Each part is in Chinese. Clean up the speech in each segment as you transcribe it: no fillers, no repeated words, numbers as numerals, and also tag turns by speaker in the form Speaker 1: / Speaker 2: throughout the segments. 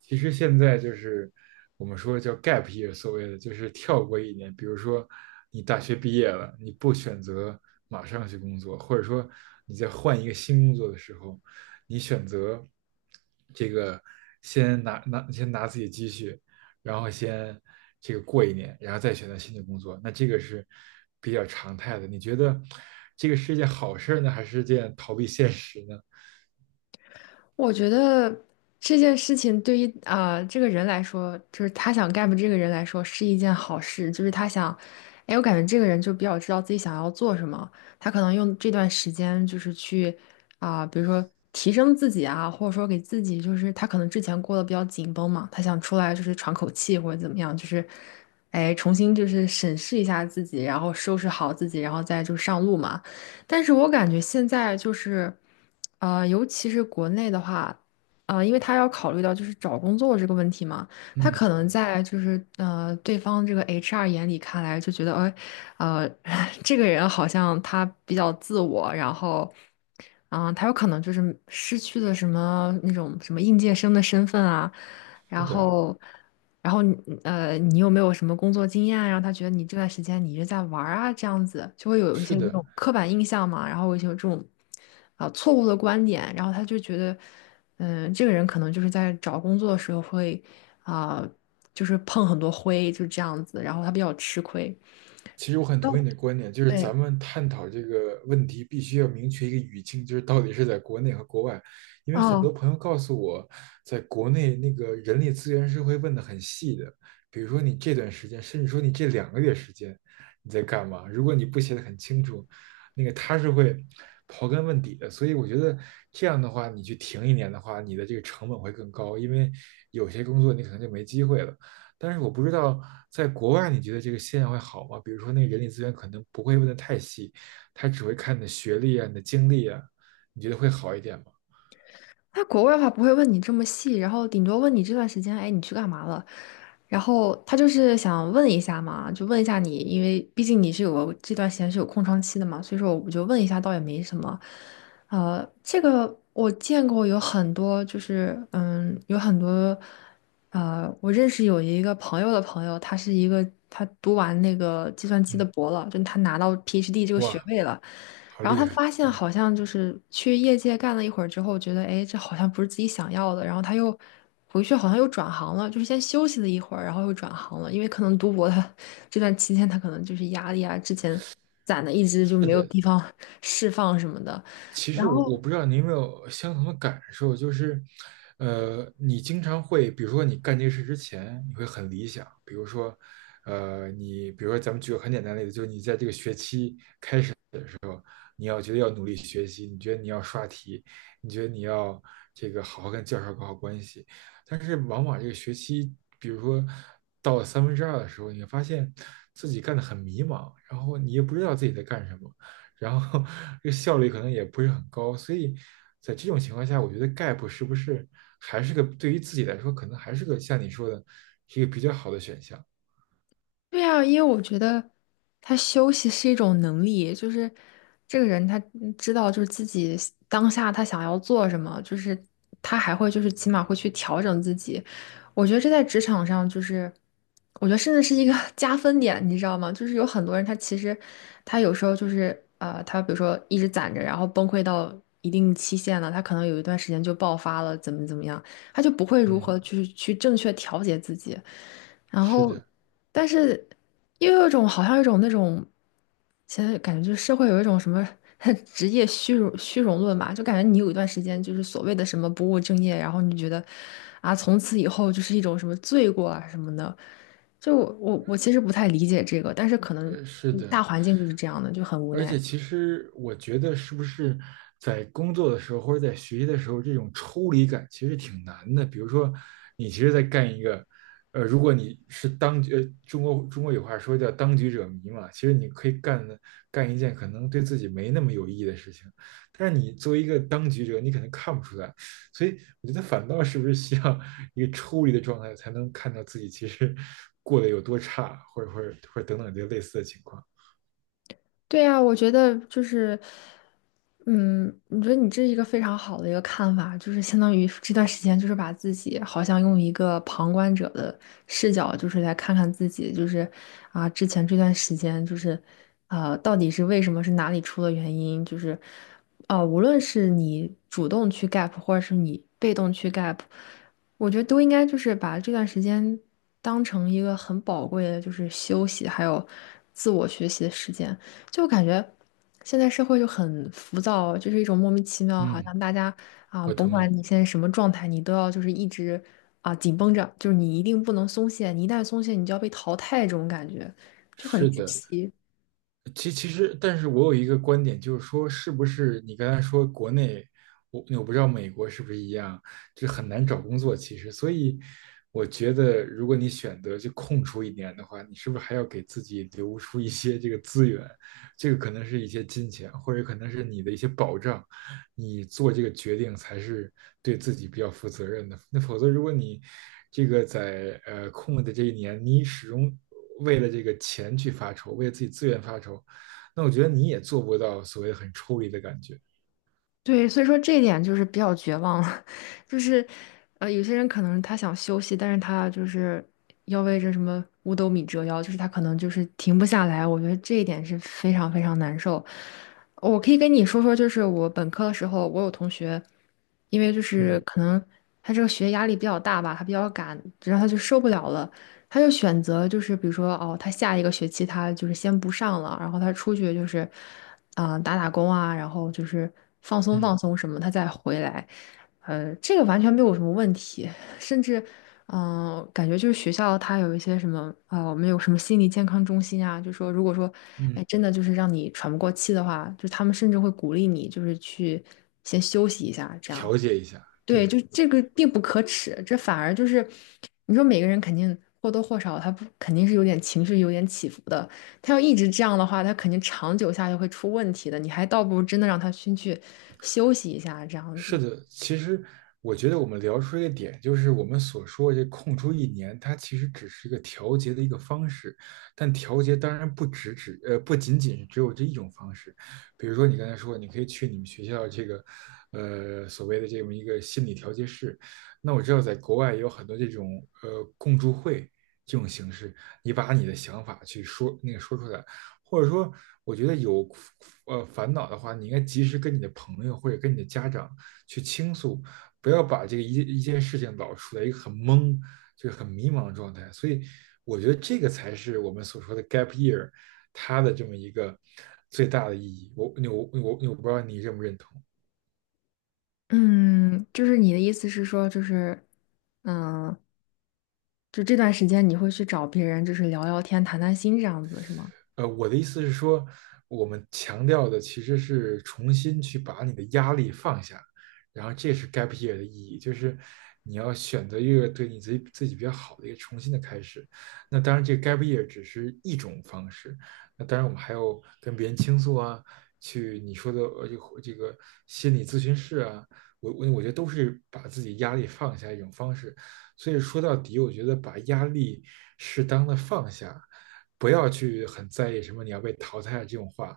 Speaker 1: 其实现在就是我们说叫 gap year，所谓的就是跳过一年。比如说，你大学毕业了，你不选择马上去工作，或者说你在换一个新工作的时候，你选择这个先拿自己积蓄，然后先这个过一年，然后再选择新的工作。那这个是比较常态的。你觉得这个是一件好事儿呢，还是件逃避现实呢？
Speaker 2: 我觉得这件事情对于这个人来说，就是他想 gap 这个人来说是一件好事，就是他想，哎，我感觉这个人就比较知道自己想要做什么，他可能用这段时间就是去比如说提升自己啊，或者说给自己就是他可能之前过得比较紧绷嘛，他想出来就是喘口气或者怎么样，就是哎重新就是审视一下自己，然后收拾好自己，然后再就上路嘛。但是我感觉现在就是，尤其是国内的话，因为他要考虑到就是找工作这个问题嘛，他
Speaker 1: 嗯
Speaker 2: 可能
Speaker 1: 嗯，
Speaker 2: 在就是对方这个 HR 眼里看来就觉得，哎，呃，这个人好像他比较自我，然后，他有可能就是失去了什么那种什么应届生的身份啊，
Speaker 1: 是
Speaker 2: 然
Speaker 1: 的，
Speaker 2: 后，然后你有没有什么工作经验啊？让他觉得你这段时间你一直在玩儿啊，这样子就会有一
Speaker 1: 是
Speaker 2: 些这
Speaker 1: 的。
Speaker 2: 种刻板印象嘛，然后有一些这种错误的观点，然后他就觉得。嗯，这个人可能就是在找工作的时候会啊、就是碰很多灰，就是这样子，然后他比较吃亏。
Speaker 1: 其实我很
Speaker 2: 哦，
Speaker 1: 同意你的观点，就是
Speaker 2: 对，
Speaker 1: 咱们探讨这个问题，必须要明确一个语境，就是到底是在国内和国外。因为很
Speaker 2: 哦，
Speaker 1: 多朋友告诉我，在国内那个人力资源是会问的很细的，比如说你这段时间，甚至说你这两个月时间你在干嘛，如果你不写的很清楚，那个他是会刨根问底的。所以我觉得这样的话，你去停一年的话，你的这个成本会更高，因为有些工作你可能就没机会了。但是我不知道在国外，你觉得这个现象会好吗？比如说，那个人力资源可能不会问的太细，他只会看你的学历啊、你的经历啊，你觉得会好一点吗？
Speaker 2: 在国外的话不会问你这么细，然后顶多问你这段时间，哎，你去干嘛了？然后他就是想问一下嘛，就问一下你，因为毕竟你是有个这段时间是有空窗期的嘛，所以说我就问一下，倒也没什么。这个我见过有很多，就是有很多，我认识有一个朋友的朋友，他是一个他读完那个计算机的
Speaker 1: 嗯，
Speaker 2: 博了，就他拿到 PhD 这个学
Speaker 1: 哇，
Speaker 2: 位了。
Speaker 1: 好
Speaker 2: 然后
Speaker 1: 厉
Speaker 2: 他
Speaker 1: 害，
Speaker 2: 发现
Speaker 1: 嗯，
Speaker 2: 好像就是去业界干了一会儿之后，觉得哎，这好像不是自己想要的，然后他又回去好像又转行了，就是先休息了一会儿，然后又转行了，因为可能读博他这段期间他可能就是压力啊，之前攒的一直就
Speaker 1: 是
Speaker 2: 没有
Speaker 1: 的。
Speaker 2: 地方释放什么的，
Speaker 1: 其
Speaker 2: 然
Speaker 1: 实我
Speaker 2: 后。
Speaker 1: 我不知道你有没有相同的感受，就是，你经常会，比如说你干这个事之前，你会很理想，比如说，你比如说咱们举个很简单的例子，就是你在这个学期你要觉得要努力学习，你觉得你要刷题，你觉得你要这个好好跟教授搞好关系。但是往往这个学期，比如说到了三分之二的时候，你会发现自己干得很迷茫，然后你也不知道自己在干什么，然后 这个效率可能也不是很高。所以在这种情况下，我觉得 gap 是不是还是个对于自己来说，可能还是个像你说的，一个比较好的选项。
Speaker 2: 对啊，因为我觉得他休息是一种能力，就是这个人他知道就是自己当下他想要做什么，就是他还会就是起码会去调整自己。我觉得这在职场上就是，我觉得甚至是一个 加分点，你知道吗？就是有很多人他其实他有时候就是他比如说一直攒着，然后崩溃到一定期限了，他可能有一段时间就爆发了，怎么怎么样。他就不会如
Speaker 1: 嗯，
Speaker 2: 何去正确调节自己。然
Speaker 1: 是
Speaker 2: 后，
Speaker 1: 的，
Speaker 2: 但是又有一种好像有一种那种，现在感觉就是社会有一种什么 职业虚荣论吧，就感觉你有一段时间就是所谓的什么不务正业，然后你觉得啊，从此以后就是一种什么罪过啊什么的。就我其实不太理解这个，但是可能
Speaker 1: 是
Speaker 2: 大
Speaker 1: 的。
Speaker 2: 环境就是这样的，就很无
Speaker 1: 而且，
Speaker 2: 奈。
Speaker 1: 其实我觉得，是不是在工作的时候或者在学习的时候，这种抽离感其实挺难的。比如说，你其实在干一个，呃，如果你是当局，呃中国有话说叫"当局者迷"嘛，其实你可以干的干一件可能对自己没那么有意义的事情，但是你作为一个当局者，你可能看不出来。所以，我觉得反倒是不是需要一个抽离的状态，才能看到自己其实过得有多差，或者等等这类似的情况。
Speaker 2: 对呀，我觉得就是，嗯，我觉得你这是一个非常好的一个看法，就是相当于这段时间，就是把自己好像用一个旁观者的视角，就是来看看自己，就是啊，之前这段时间就是，到底是为什么，是哪里出了原因，就是，啊，无论是你主动去 gap，或者是你被动去 gap，我觉得都应该就是把这段时间当成一个很宝贵的，就是休息还有自我学习的时间。就感觉现在社会就很浮躁，就是一种莫名其妙，好
Speaker 1: 嗯，
Speaker 2: 像大家啊，
Speaker 1: 我
Speaker 2: 甭
Speaker 1: 同
Speaker 2: 管
Speaker 1: 意。
Speaker 2: 你现在什么状态，你都要就是一直啊紧绷着，就是你一定不能松懈，你一旦松懈，你就要被淘汰，这种感觉就很
Speaker 1: 是
Speaker 2: 窒
Speaker 1: 的，
Speaker 2: 息。
Speaker 1: 其实，但是我有一个观点，就是说，是不是你刚才说国内，我不知道美国是不是一样，就很难找工作。其实，所以我觉得，如果你选择就空出一年的话，你是不是还要给自己留出一些这个资源？这个可能是一些金钱，或者可能是你的一些保障。你做这个决定才是对自己比较负责任的。那否则，如果你这个在呃空了的这一年，你始终为了这个钱去发愁，为了自己资源发愁，那我觉得你也做不到所谓很抽离的感觉。
Speaker 2: 对，所以说这一点就是比较绝望了，就是有些人可能他想休息，但是他就是要为这什么五斗米折腰，就是他可能就是停不下来。我觉得这一点是非常非常难受。我可以跟你说说，就是我本科的时候，我有同学，因为就是
Speaker 1: 嗯
Speaker 2: 可能他这个学业压力比较大吧，他比较赶，然后他就受不了了，他就选择就是比如说哦，他下一个学期他就是先不上了，然后他出去就是打打工啊，然后就是放松
Speaker 1: 嗯
Speaker 2: 放松什么，他再回来。这个完全没有什么问题，甚至感觉就是学校它有一些什么我们有什么心理健康中心啊，就说如果说
Speaker 1: 嗯，
Speaker 2: 哎真的就是让你喘不过气的话，就他们甚至会鼓励你就是去先休息一下这样。
Speaker 1: 调节一下，
Speaker 2: 对，
Speaker 1: 对。
Speaker 2: 就这个并不可耻，这反而就是，你说每个人肯定或多或少，他不肯定是有点情绪有点起伏的。他要一直这样的话，他肯定长久下去会出问题的。你还倒不如真的让他先去休息一下，这样子。
Speaker 1: 是的，其实我觉得我们聊出一个点，就是我们所说的这空出一年，它其实只是一个调节的一个方式，但调节当然不仅仅是只有这一种方式，比如说你刚才说，你可以去你们学校这个呃所谓的这么一个心理调节室，那我知道在国外也有很多这种呃共助会这种形式，你把你的想法去说那个说出来，或者说我觉得有呃烦恼的话，你应该及时跟你的朋友或者跟你的家长。去倾诉，不要把这个一件事情老处在一个很懵、就是很迷茫的状态。所以，我觉得这个才是我们所说的 gap year 它的这么一个最大的意义。我不知道你认不认同。
Speaker 2: 嗯，就是你的意思是说，就是，嗯，就这段时间你会去找别人，就是聊聊天、谈谈心这样子，是吗？
Speaker 1: 我的意思是说，我们强调的其实是重新去把你的压力放下，然后这是 gap year 的意义，就是你要选择一个对你自己比较好的一个重新的开始。那当然，这个 gap year 只是一种方式。那当然，我们还有跟别人倾诉啊，去你说的呃这个心理咨询室啊，我觉得都是把自己压力放下一种方式。所以说到底，我觉得把压力适当的放下。不要去很在意什么你要被淘汰这种话，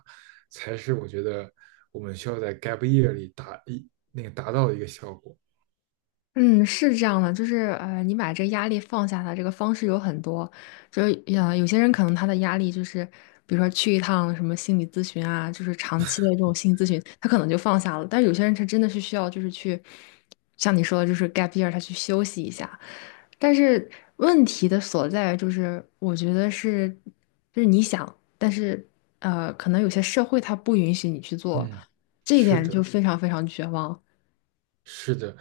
Speaker 1: 才是我觉得我们需要在 gap year 里达到的一个效果。
Speaker 2: 嗯，是这样的，就是你把这个压力放下的这个方式有很多，就是有些人可能他的压力就是，比如说去一趟什么心理咨询啊，就是长期的这种心理咨询，他可能就放下了。但是有些人他真的是需要就是去，像你说的，就是 gap year，他去休息一下。但是问题的所在就是，我觉得是，就是你想，但是可能有些社会它不允许你去做，
Speaker 1: 嗯，
Speaker 2: 这一
Speaker 1: 是
Speaker 2: 点就
Speaker 1: 的，
Speaker 2: 非常非常绝望。
Speaker 1: 是的，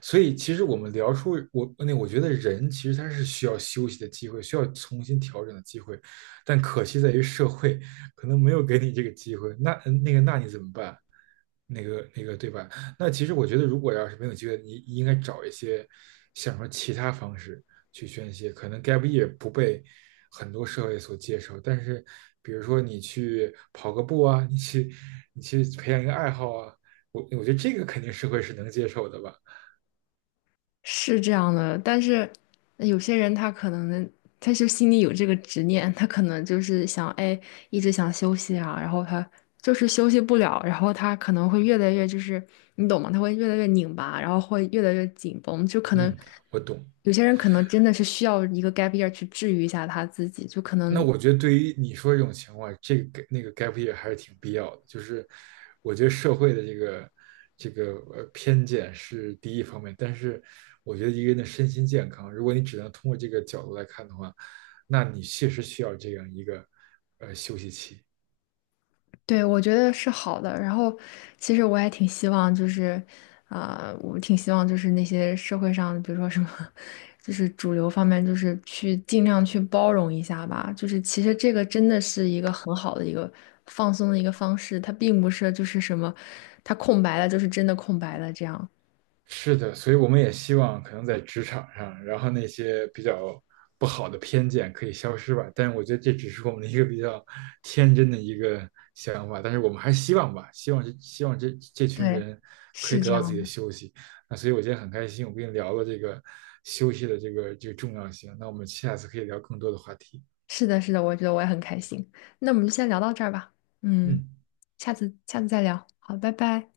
Speaker 1: 所以其实我们聊出我那我觉得人其实他是需要休息的机会，需要重新调整的机会，但可惜在于社会可能没有给你这个机会。那那你怎么办？对吧？那其实我觉得，如果要是没有机会，你应该找一些想说其他方式去宣泄。可能 gap y 不被很多社会所接受，但是比如说你去跑个步啊，你去培养一个爱好啊，我觉得这个肯定社会是能接受的吧。
Speaker 2: 是这样的，但是有些人他可能他就心里有这个执念，他可能就是想，哎，一直想休息啊，然后他就是休息不了，然后他可能会越来越就是你懂吗？他会越来越拧巴，然后会越来越紧绷，就可能
Speaker 1: 嗯，我懂。
Speaker 2: 有些人可能真的是需要一个 gap year 去治愈一下他自己，就可
Speaker 1: 那
Speaker 2: 能
Speaker 1: 我觉得对于你说这种情况，这个 gap year 还是挺必要的。就是我觉得社会的这个偏见是第一方面，但是我觉得一个人的身心健康，如果你只能通过这个角度来看的话，那你确实需要这样一个呃休息期。
Speaker 2: 对，我觉得是好的。然后，其实我也挺希望，就是，我挺希望就是那些社会上，比如说什么，就是主流方面，就是去尽量去包容一下吧。就是其实这个真的是一个很好的一个放松的一个方式，它并不是就是什么，它空白了就是真的空白了这样。
Speaker 1: 是的，所以我们也希望可能在职场上，然后那些比较不好的偏见可以消失吧。但是我觉得这只是我们的一个比较天真的一个想法，但是我们还是希望吧，希望这群
Speaker 2: 对，
Speaker 1: 人可以
Speaker 2: 是
Speaker 1: 得
Speaker 2: 这
Speaker 1: 到自
Speaker 2: 样
Speaker 1: 己的
Speaker 2: 的。
Speaker 1: 休息。那所以我今天很开心，我跟你聊了这个休息的这个重要性。那我们下次可以聊更多的话题。
Speaker 2: 是的，是的，我觉得我也很开心。那我们就先聊到这儿吧。嗯，
Speaker 1: 嗯。
Speaker 2: 下次下次再聊。好，拜拜。